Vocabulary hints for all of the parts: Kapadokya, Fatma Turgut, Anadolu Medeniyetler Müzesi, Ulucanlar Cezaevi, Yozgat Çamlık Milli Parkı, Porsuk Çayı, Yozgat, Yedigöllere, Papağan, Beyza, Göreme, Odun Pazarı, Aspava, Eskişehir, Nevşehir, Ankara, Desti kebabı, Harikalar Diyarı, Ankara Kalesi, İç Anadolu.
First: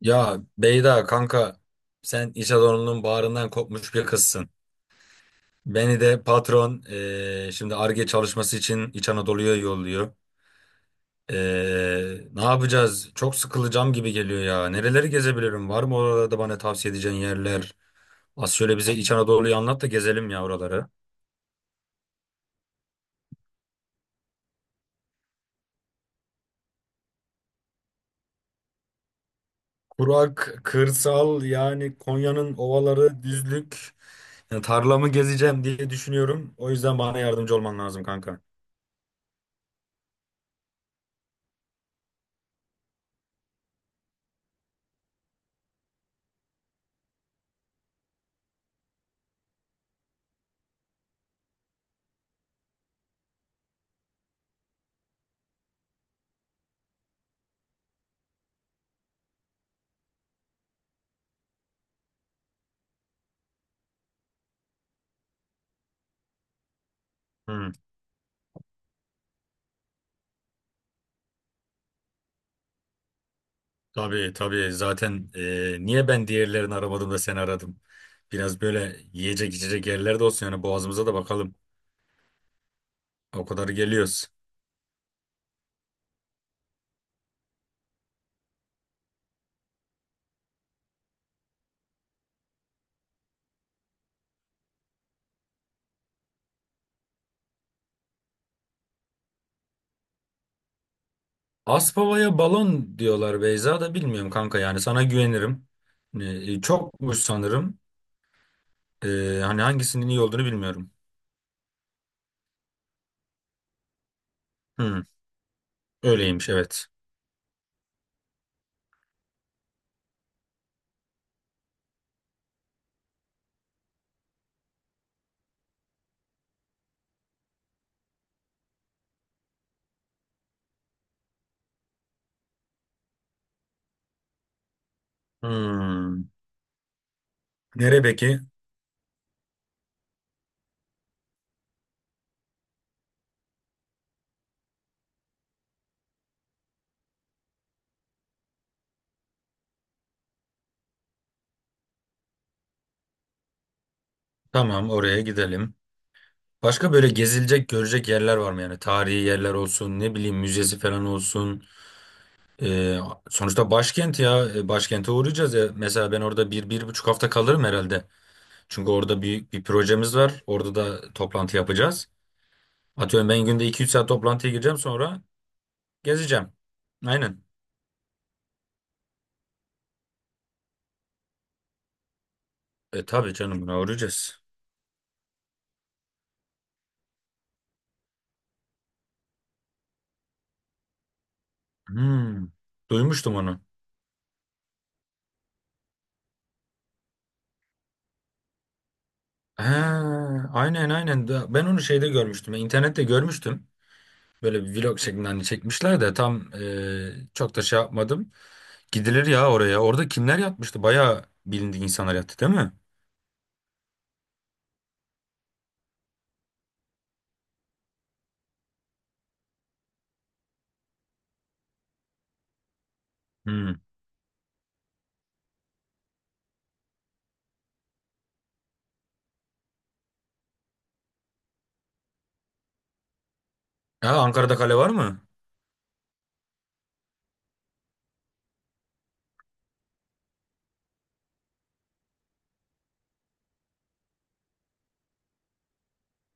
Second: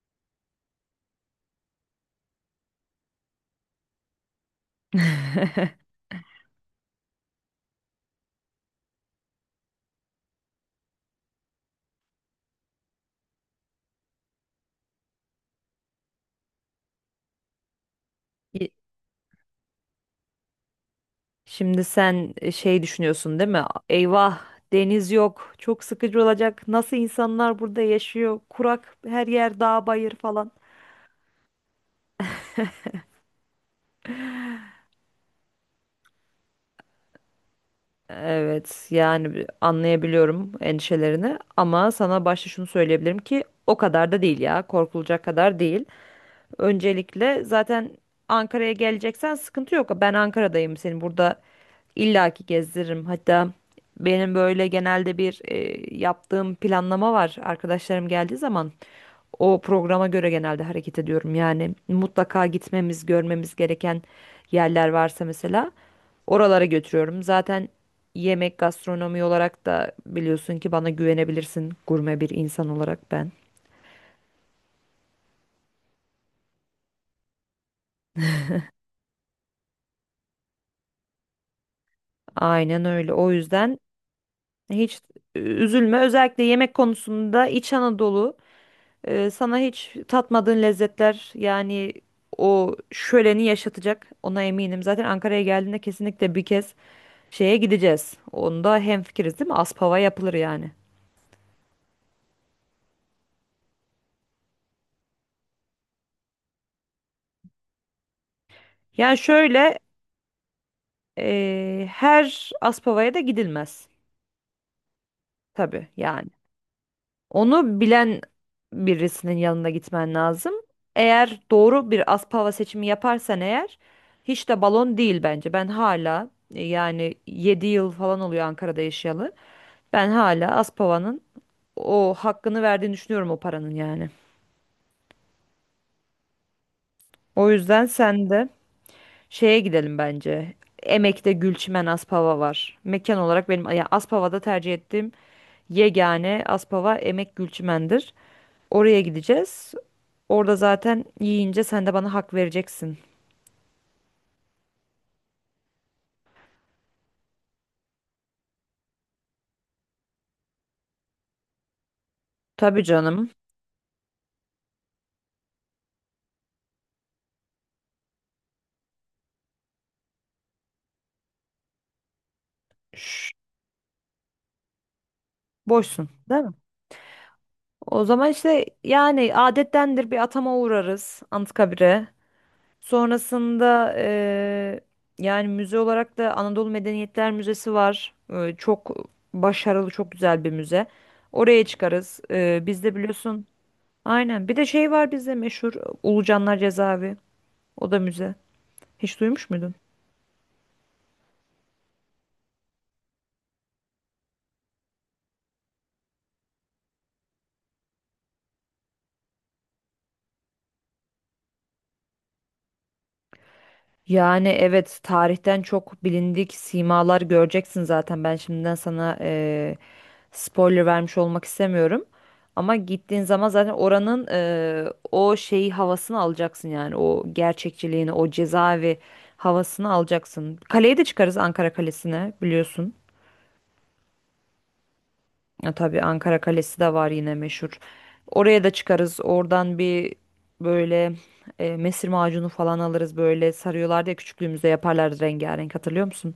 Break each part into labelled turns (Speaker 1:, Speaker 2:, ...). Speaker 1: Ya Beyda kanka sen iş adamının bağrından kopmuş bir kızsın. Beni de patron şimdi Ar-Ge çalışması için İç Anadolu'ya yolluyor. Ne yapacağız? Çok sıkılacağım gibi geliyor ya. Nereleri gezebilirim? Var mı orada bana tavsiye edeceğin yerler? Az
Speaker 2: Y-
Speaker 1: şöyle bize İç Anadolu'yu anlat da gezelim ya oraları.
Speaker 2: Şimdi sen şey düşünüyorsun değil mi? Eyvah deniz yok. Çok sıkıcı olacak. Nasıl insanlar burada yaşıyor? Kurak her yer dağ bayır falan.
Speaker 1: Kurak, kırsal yani Konya'nın ovaları, düzlük. Yani tarlamı gezeceğim diye düşünüyorum. O yüzden bana yardımcı olman lazım kanka.
Speaker 2: Evet yani anlayabiliyorum endişelerini ama sana başta şunu söyleyebilirim ki o kadar da değil ya. Korkulacak kadar değil. Öncelikle zaten Ankara'ya geleceksen sıkıntı yok. Ben Ankara'dayım, seni burada illaki gezdiririm. Hatta benim böyle genelde bir yaptığım planlama var. Arkadaşlarım geldiği zaman o programa göre genelde hareket ediyorum. Yani mutlaka gitmemiz, görmemiz gereken yerler varsa mesela oralara götürüyorum. Zaten yemek gastronomi olarak da biliyorsun ki bana güvenebilirsin, gurme bir insan olarak ben.
Speaker 1: Tabii tabii zaten niye ben diğerlerini aramadım da seni aradım. Biraz böyle yiyecek içecek yerler de olsun yani boğazımıza da bakalım.
Speaker 2: Aynen öyle. O
Speaker 1: O kadar
Speaker 2: yüzden
Speaker 1: geliyoruz.
Speaker 2: hiç üzülme. Özellikle yemek konusunda İç Anadolu sana hiç tatmadığın lezzetler yani o şöleni yaşatacak. Ona eminim. Zaten Ankara'ya geldiğinde kesinlikle bir kez şeye gideceğiz. Onda hemfikiriz değil mi? Aspava yapılır yani.
Speaker 1: Aspava'ya balon diyorlar Beyza da bilmiyorum kanka yani sana güvenirim. Çokmuş sanırım.
Speaker 2: Yani
Speaker 1: E, Hani
Speaker 2: şöyle
Speaker 1: hangisinin iyi olduğunu bilmiyorum.
Speaker 2: her Aspava'ya da gidilmez.
Speaker 1: Hmm,
Speaker 2: Tabii yani.
Speaker 1: öyleymiş evet.
Speaker 2: Onu bilen birisinin yanına gitmen lazım. Eğer doğru bir Aspava seçimi yaparsan eğer hiç de balon değil bence. Ben hala yani 7 yıl falan oluyor Ankara'da yaşayalı. Ben hala Aspava'nın o hakkını verdiğini düşünüyorum, o paranın yani.
Speaker 1: Hmm.
Speaker 2: O yüzden
Speaker 1: Nere
Speaker 2: sen
Speaker 1: peki?
Speaker 2: de şeye gidelim bence. Emek'te Gülçimen Aspava var. Mekan olarak benim ya Aspava'da tercih ettiğim yegane Aspava Emek Gülçimen'dir. Oraya gideceğiz. Orada zaten yiyince sen de bana hak vereceksin.
Speaker 1: Tamam oraya gidelim. Başka böyle gezilecek görecek yerler var mı yani? Tarihi yerler olsun ne bileyim müzesi falan olsun.
Speaker 2: Tabii
Speaker 1: Ee,
Speaker 2: canım.
Speaker 1: Sonuçta başkent ya. Başkente uğrayacağız ya. Mesela ben orada bir, bir buçuk hafta kalırım herhalde. Çünkü orada büyük bir projemiz var. Orada da toplantı yapacağız.
Speaker 2: Şş,
Speaker 1: Atıyorum ben günde iki üç saat toplantıya gireceğim sonra
Speaker 2: boşsun, değil
Speaker 1: gezeceğim.
Speaker 2: mi?
Speaker 1: Aynen.
Speaker 2: O zaman işte yani adettendir, bir atama uğrarız Anıtkabir'e.
Speaker 1: E tabii canım buna
Speaker 2: Sonrasında
Speaker 1: uğrayacağız.
Speaker 2: yani müze olarak da Anadolu Medeniyetler Müzesi var. Çok başarılı, çok güzel bir müze. Oraya çıkarız.
Speaker 1: Hmm,
Speaker 2: Bizde
Speaker 1: duymuştum
Speaker 2: biliyorsun.
Speaker 1: onu.
Speaker 2: Aynen. Bir de şey var bizde meşhur: Ulucanlar Cezaevi. O da müze. Hiç duymuş
Speaker 1: Ha,
Speaker 2: muydun?
Speaker 1: aynen aynen. Ben onu şeyde görmüştüm. İnternette görmüştüm. Böyle bir vlog şeklinde hani çekmişler de tam çok da şey yapmadım. Gidilir ya oraya. Orada kimler yatmıştı? Bayağı bilindik insanlar yattı değil mi?
Speaker 2: Yani evet, tarihten çok bilindik simalar göreceksin zaten. Ben şimdiden sana spoiler vermiş olmak istemiyorum. Ama gittiğin zaman zaten
Speaker 1: Hmm.
Speaker 2: oranın o şeyi, havasını alacaksın yani. O gerçekçiliğini, o cezaevi havasını alacaksın. Kaleye de çıkarız, Ankara Kalesi'ne, biliyorsun.
Speaker 1: Ha, Ankara'da kale var mı?
Speaker 2: Ya, tabii Ankara Kalesi de var yine, meşhur. Oraya da çıkarız. Oradan bir böyle mesir macunu falan alırız, böyle sarıyorlardı ya küçüklüğümüzde, yaparlardı rengarenk, hatırlıyor musun?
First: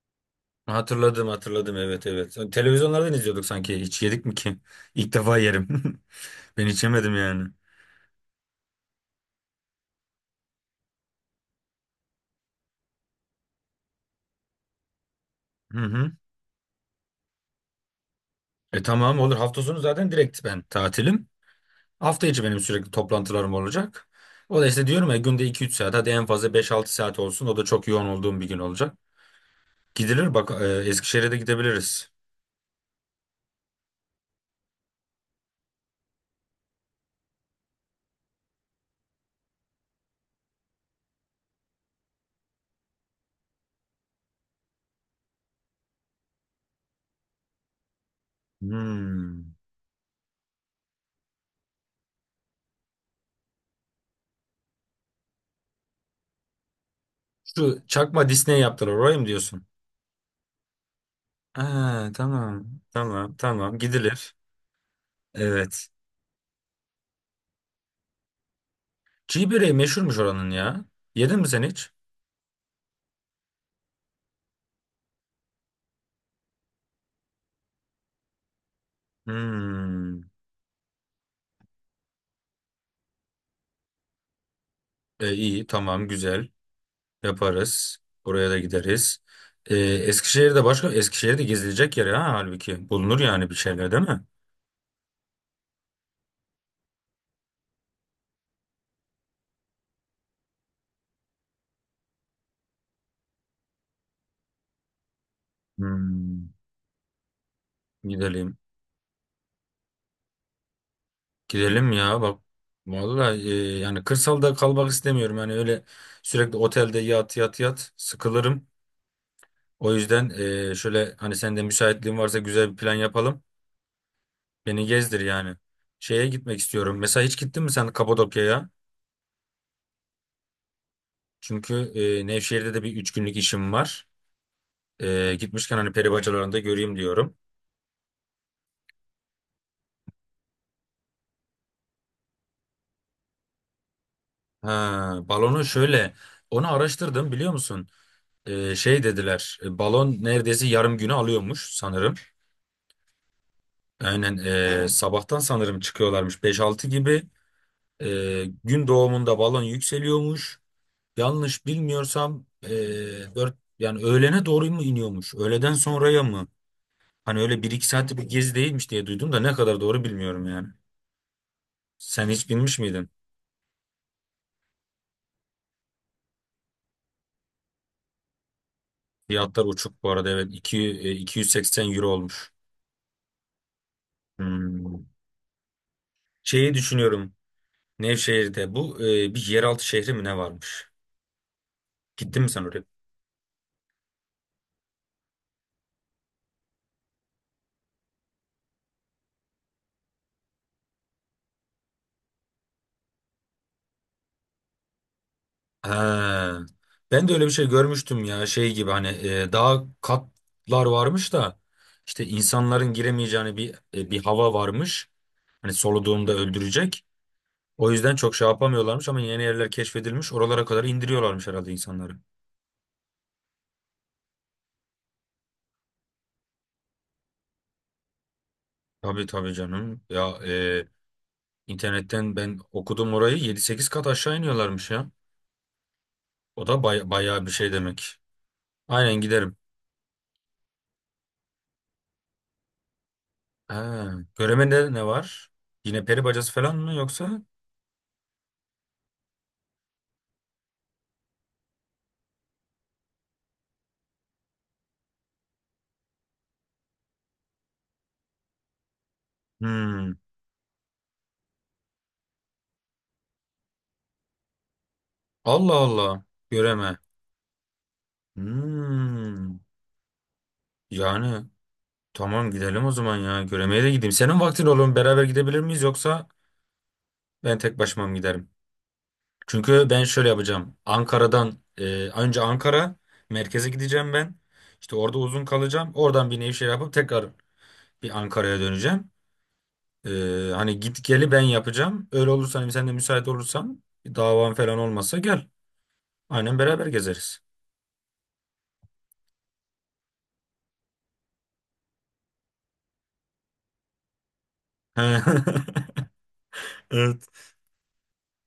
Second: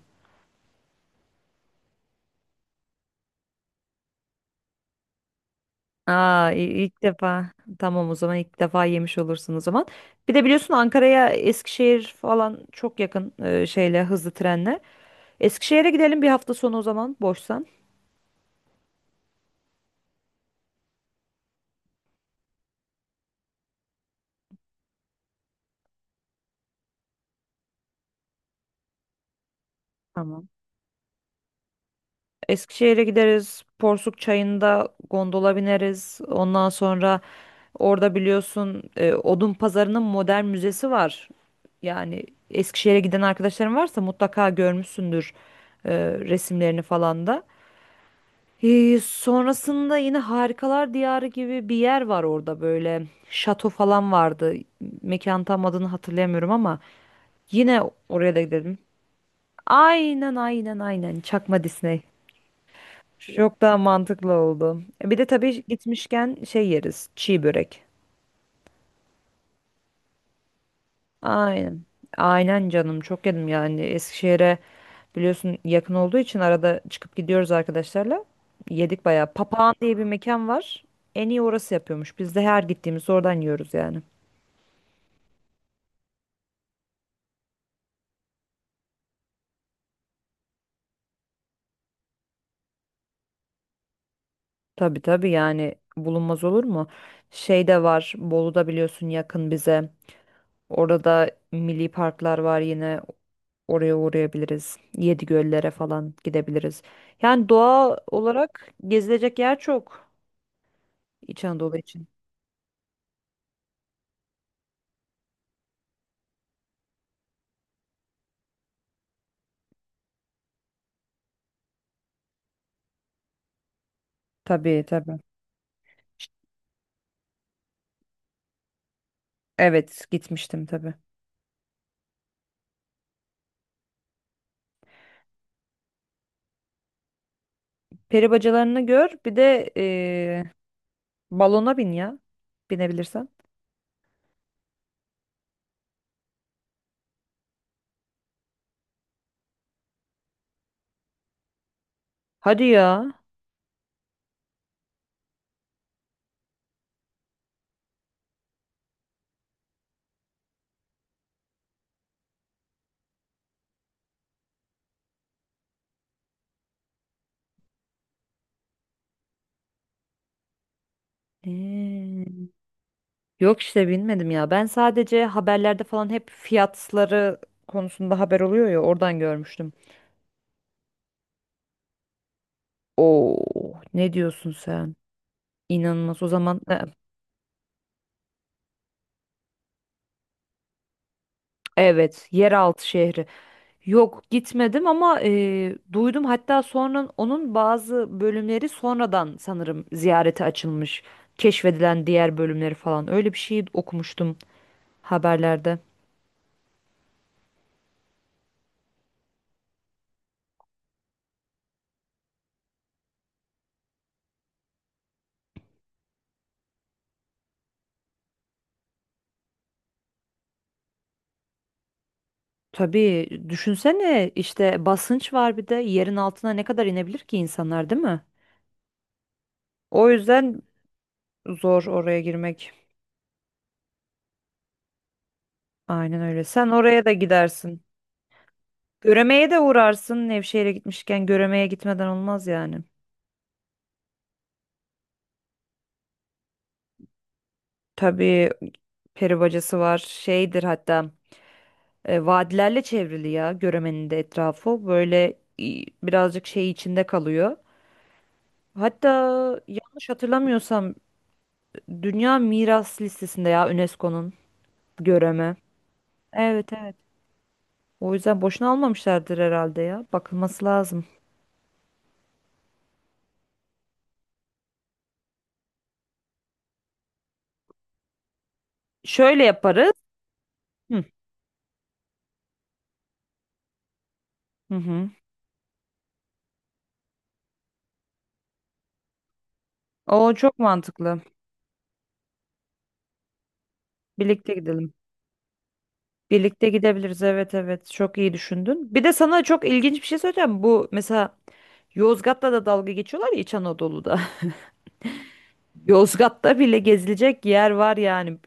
Speaker 1: Hatırladım hatırladım evet evet. Televizyonlardan izliyorduk sanki. Hiç yedik mi ki? İlk defa yerim.
Speaker 2: Aa,
Speaker 1: Ben hiç
Speaker 2: ilk
Speaker 1: yemedim yani.
Speaker 2: defa. Tamam, o zaman ilk defa yemiş olursun o zaman. Bir de biliyorsun Ankara'ya Eskişehir falan çok yakın, şeyle, hızlı trenle.
Speaker 1: Hı
Speaker 2: Eskişehir'e
Speaker 1: hı.
Speaker 2: gidelim bir hafta sonu o zaman, boşsan.
Speaker 1: E tamam olur. Hafta sonu zaten direkt ben tatilim. Hafta içi benim sürekli toplantılarım olacak. O da işte diyorum ya günde iki üç saat hadi en fazla beş altı saat olsun. O da çok yoğun olduğum bir gün olacak. Gidilir
Speaker 2: Tamam.
Speaker 1: bak Eskişehir'e de gidebiliriz.
Speaker 2: Eskişehir'e gideriz. Porsuk Çayı'nda gondola bineriz. Ondan sonra orada biliyorsun Odun Pazarı'nın modern müzesi var. Yani Eskişehir'e giden arkadaşların varsa mutlaka görmüşsündür resimlerini falan da.
Speaker 1: Hmm.
Speaker 2: Sonrasında yine Harikalar Diyarı gibi bir yer var orada böyle. Şato falan vardı. Mekan tam adını hatırlayamıyorum ama
Speaker 1: Şu
Speaker 2: yine
Speaker 1: çakma
Speaker 2: oraya da
Speaker 1: Disney
Speaker 2: gidelim.
Speaker 1: yaptılar orayı mı diyorsun?
Speaker 2: Aynen aynen aynen. Çakma Disney.
Speaker 1: Ha, tamam tamam
Speaker 2: Çok daha
Speaker 1: tamam
Speaker 2: mantıklı
Speaker 1: gidilir.
Speaker 2: oldu. E, bir de tabii
Speaker 1: Evet.
Speaker 2: gitmişken şey yeriz: çiğ börek.
Speaker 1: Çiğ böreği meşhurmuş oranın ya. Yedin mi sen
Speaker 2: Aynen.
Speaker 1: hiç?
Speaker 2: Aynen canım, çok yedim yani. Eskişehir'e biliyorsun yakın olduğu için arada çıkıp gidiyoruz arkadaşlarla. Yedik bayağı. Papağan diye bir
Speaker 1: Hmm.
Speaker 2: mekan var. En iyi orası yapıyormuş. Biz de her gittiğimizde oradan yiyoruz yani.
Speaker 1: İyi tamam güzel yaparız. Oraya da gideriz. Eskişehir'de başka Eskişehir'de gezilecek yer ha halbuki. Bulunur yani bir şeyler değil mi?
Speaker 2: Tabii tabii, yani bulunmaz olur mu? Şey de var, Bolu'da, biliyorsun yakın bize. Orada milli parklar var yine, oraya uğrayabiliriz. Yedigöllere falan
Speaker 1: Hmm.
Speaker 2: gidebiliriz. Yani doğa
Speaker 1: Gidelim.
Speaker 2: olarak gezilecek yer çok, İç Anadolu
Speaker 1: Gidelim
Speaker 2: için.
Speaker 1: ya bak. Vallahi yani kırsalda kalmak istemiyorum. Yani öyle sürekli otelde yat yat yat sıkılırım. O yüzden şöyle hani sen de müsaitliğin varsa güzel bir plan yapalım.
Speaker 2: Tabii
Speaker 1: Beni
Speaker 2: tabii.
Speaker 1: gezdir yani. Şeye gitmek istiyorum. Mesela hiç gittin mi sen Kapadokya'ya?
Speaker 2: Evet, gitmiştim tabii.
Speaker 1: Çünkü Nevşehir'de de bir üç günlük işim var. Gitmişken hani peri bacalarını da göreyim diyorum.
Speaker 2: Peri bacalarını gör, bir de balona bin ya. Binebilirsen.
Speaker 1: Ha, balonu şöyle. Onu araştırdım biliyor musun? Şey dediler. Balon neredeyse yarım günü alıyormuş sanırım.
Speaker 2: Hadi ya.
Speaker 1: Aynen sabahtan sanırım çıkıyorlarmış beş altı gibi. Gün doğumunda balon yükseliyormuş. Yanlış bilmiyorsam dört yani öğlene doğru mu iniyormuş? Öğleden sonraya mı? Hani öyle bir iki saatlik bir gezi değilmiş diye duydum da ne kadar doğru bilmiyorum yani. Sen
Speaker 2: Eee,
Speaker 1: hiç binmiş miydin?
Speaker 2: Yok, işte binmedim ya. Ben sadece haberlerde falan hep fiyatları konusunda haber oluyor ya, oradan
Speaker 1: Fiyatlar
Speaker 2: görmüştüm.
Speaker 1: uçuk bu arada evet. 280 euro olmuş.
Speaker 2: Oo, ne diyorsun sen?
Speaker 1: Hmm.
Speaker 2: İnanılmaz o zaman.
Speaker 1: Şeyi düşünüyorum. Nevşehir'de bu bir yeraltı şehri mi ne varmış?
Speaker 2: Evet,
Speaker 1: Gittin mi sen oraya?
Speaker 2: yeraltı şehri. Yok, gitmedim ama duydum, hatta sonra onun bazı bölümleri sonradan sanırım ziyarete açılmış. Keşfedilen diğer bölümleri falan, öyle bir şey okumuştum haberlerde.
Speaker 1: Ha. Ben de öyle bir şey görmüştüm ya şey gibi hani daha katlar varmış da işte insanların giremeyeceğini bir hava varmış. Hani soluduğunda öldürecek. O yüzden çok şey yapamıyorlarmış ama yeni yerler keşfedilmiş. Oralara kadar indiriyorlarmış herhalde insanları.
Speaker 2: Tabii düşünsene, işte basınç var, bir de yerin altına ne kadar inebilir ki insanlar değil mi?
Speaker 1: Tabii tabii canım.
Speaker 2: O
Speaker 1: Ya
Speaker 2: yüzden zor oraya
Speaker 1: internetten ben
Speaker 2: girmek.
Speaker 1: okudum orayı 7-8 kat aşağı iniyorlarmış ya.
Speaker 2: Aynen öyle.
Speaker 1: O
Speaker 2: Sen
Speaker 1: da
Speaker 2: oraya da
Speaker 1: bayağı bir şey
Speaker 2: gidersin.
Speaker 1: demek. Aynen
Speaker 2: Göreme'ye
Speaker 1: giderim.
Speaker 2: de uğrarsın. Nevşehir'e gitmişken Göreme'ye gitmeden olmaz yani.
Speaker 1: Ha, Göreme'de ne var? Yine peri bacası falan mı yoksa?
Speaker 2: Tabii peri bacası var. Şeydir hatta. Vadilerle çevrili ya Göreme'nin de etrafı. Böyle birazcık şey içinde kalıyor. Hatta yanlış
Speaker 1: Hmm.
Speaker 2: hatırlamıyorsam Dünya Miras listesinde ya, UNESCO'nun, Göreme.
Speaker 1: Allah Allah.
Speaker 2: Evet evet.
Speaker 1: Göreme.
Speaker 2: O yüzden boşuna almamışlardır
Speaker 1: Hmm.
Speaker 2: herhalde ya. Bakılması lazım.
Speaker 1: Yani tamam gidelim o zaman ya. Göreme'ye de gideyim. Senin vaktin olur mu? Beraber gidebilir miyiz yoksa ben tek başıma mı giderim?
Speaker 2: Şöyle
Speaker 1: Çünkü
Speaker 2: yaparız.
Speaker 1: ben şöyle yapacağım.
Speaker 2: Hı
Speaker 1: Ankara'dan önce Ankara merkeze gideceğim ben.
Speaker 2: hı.
Speaker 1: İşte
Speaker 2: Hı.
Speaker 1: orada uzun kalacağım. Oradan bir Nevşehir yapıp tekrar bir Ankara'ya döneceğim. E,
Speaker 2: O çok
Speaker 1: Hani git
Speaker 2: mantıklı.
Speaker 1: geli ben yapacağım. Öyle olursa hani sen de müsait olursan bir davan
Speaker 2: Birlikte
Speaker 1: falan
Speaker 2: gidelim.
Speaker 1: olmasa gel. Aynen
Speaker 2: Birlikte
Speaker 1: beraber
Speaker 2: gidebiliriz.
Speaker 1: gezeriz.
Speaker 2: Evet evet. Çok iyi düşündün. Bir de sana çok ilginç bir şey söyleyeceğim. Bu mesela Yozgat'ta da dalga geçiyorlar ya, İç Anadolu'da. Yozgat'ta bile
Speaker 1: Evet.
Speaker 2: gezilecek yer var yani.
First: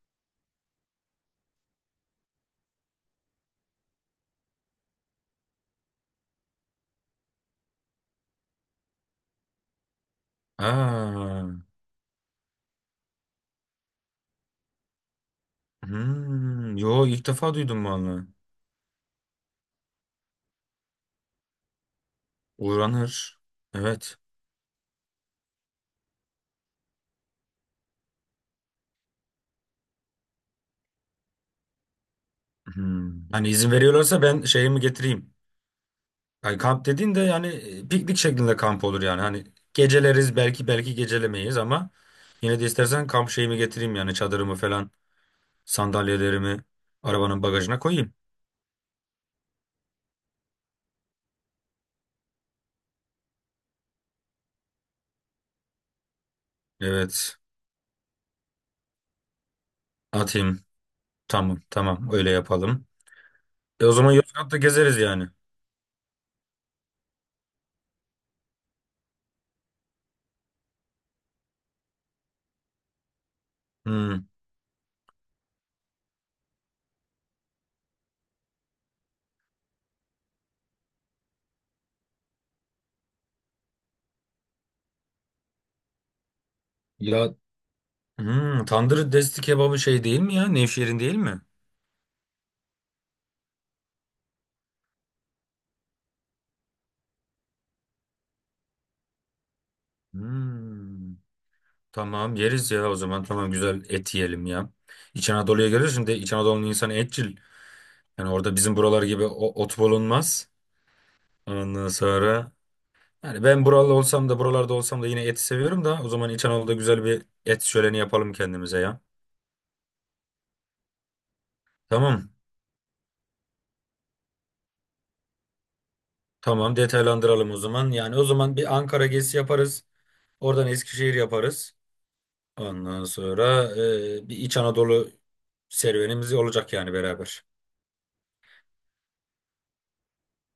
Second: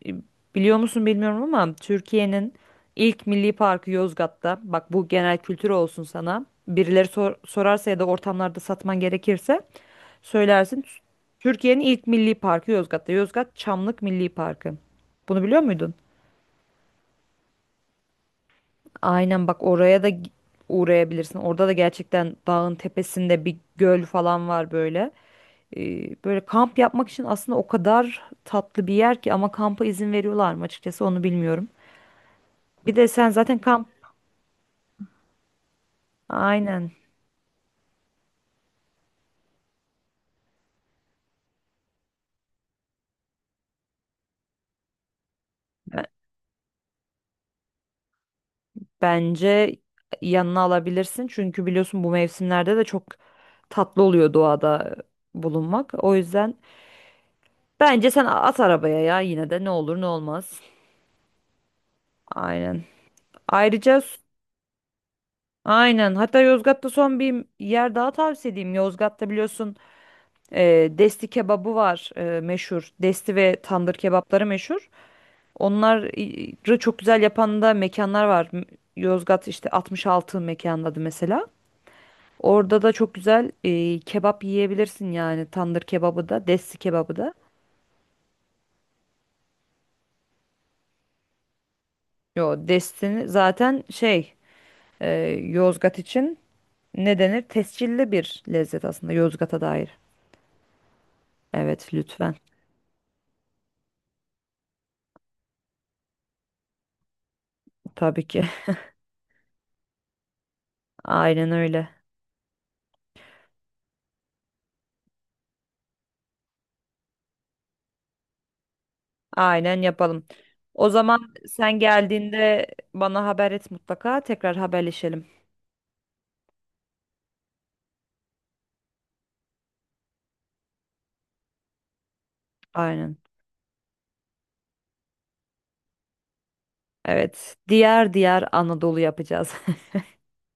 Speaker 2: Biliyor musun bilmiyorum ama Türkiye'nin ilk milli parkı Yozgat'ta. Bak, bu genel kültür olsun sana. Birileri sorarsa ya da ortamlarda satman gerekirse söylersin.
Speaker 1: Aa,
Speaker 2: Türkiye'nin ilk milli parkı Yozgat'ta. Yozgat Çamlık Milli Parkı. Bunu biliyor muydun?
Speaker 1: hmm, yo ilk defa duydum vallahi.
Speaker 2: Aynen, bak oraya da uğrayabilirsin. Orada da gerçekten dağın
Speaker 1: Uğranır.
Speaker 2: tepesinde bir göl
Speaker 1: Evet.
Speaker 2: falan var böyle. Böyle kamp yapmak için aslında o kadar tatlı bir yer ki, ama kampa izin veriyorlar mı açıkçası onu bilmiyorum. Bir de
Speaker 1: Hmm.
Speaker 2: sen
Speaker 1: Hani
Speaker 2: zaten
Speaker 1: izin
Speaker 2: kamp
Speaker 1: veriyorlarsa ben şeyimi getireyim. Yani kamp
Speaker 2: aynen
Speaker 1: dediğin de yani piknik şeklinde kamp olur yani. Hani geceleriz belki belki gecelemeyiz ama yine de istersen kamp şeyimi getireyim yani çadırımı falan
Speaker 2: Be-
Speaker 1: sandalyelerimi arabanın bagajına koyayım.
Speaker 2: bence yanına alabilirsin. Çünkü biliyorsun bu mevsimlerde de çok tatlı oluyor doğada bulunmak. O yüzden
Speaker 1: Evet
Speaker 2: bence sen at arabaya ya, yine de ne olur ne olmaz.
Speaker 1: atayım. Tamam tamam öyle
Speaker 2: Aynen.
Speaker 1: yapalım. E o
Speaker 2: Ayrıca
Speaker 1: zaman Yozgat'ta gezeriz yani.
Speaker 2: aynen. Hatta Yozgat'ta son bir yer daha tavsiye edeyim. Yozgat'ta biliyorsun Desti kebabı var meşhur. Desti ve tandır
Speaker 1: Hmm.
Speaker 2: kebapları meşhur. Onları çok güzel yapan da mekanlar var. Yozgat işte 66 mekanın adı mesela. Orada da çok güzel kebap yiyebilirsin yani. Tandır kebabı da, Desti kebabı da.
Speaker 1: Ya hmm, tandır desti kebabı şey değil mi ya? Nevşehir'in değil mi?
Speaker 2: Yo, Desti'ni zaten şey e, Yozgat için ne denir? Tescilli bir lezzet aslında Yozgat'a dair.
Speaker 1: Hmm.
Speaker 2: Evet, lütfen.
Speaker 1: Tamam yeriz ya o zaman tamam güzel et yiyelim ya. İç Anadolu'ya geliyorsun de İç Anadolu'nun insanı etçil.
Speaker 2: Tabii
Speaker 1: Yani
Speaker 2: ki.
Speaker 1: orada bizim buralar gibi ot bulunmaz.
Speaker 2: Aynen
Speaker 1: Ondan
Speaker 2: öyle.
Speaker 1: sonra yani ben buralı olsam da buralarda olsam da yine eti seviyorum da o zaman İç Anadolu'da güzel bir et şöleni yapalım kendimize ya.
Speaker 2: Aynen yapalım. O zaman sen
Speaker 1: Tamam.
Speaker 2: geldiğinde bana haber et mutlaka. Tekrar haberleşelim.
Speaker 1: Tamam detaylandıralım o zaman. Yani o zaman bir Ankara gezisi yaparız. Oradan Eskişehir yaparız. Ondan
Speaker 2: Aynen.
Speaker 1: sonra bir İç Anadolu serüvenimiz olacak yani beraber.
Speaker 2: Evet. Diğer diğer Anadolu yapacağız.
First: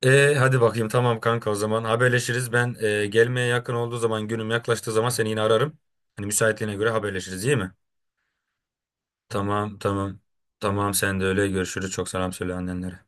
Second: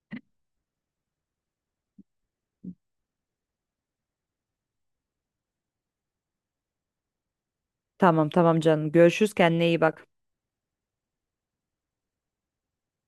Speaker 1: Hadi bakayım tamam kanka o zaman haberleşiriz. Ben gelmeye yakın olduğu zaman günüm yaklaştığı zaman seni yine ararım. Hani müsaitliğine göre haberleşiriz iyi mi?
Speaker 2: Tamam tamam canım. Görüşürüz. Kendine
Speaker 1: Tamam
Speaker 2: iyi bak.
Speaker 1: tamam. Tamam sen de öyle görüşürüz. Çok selam söyle annenlere.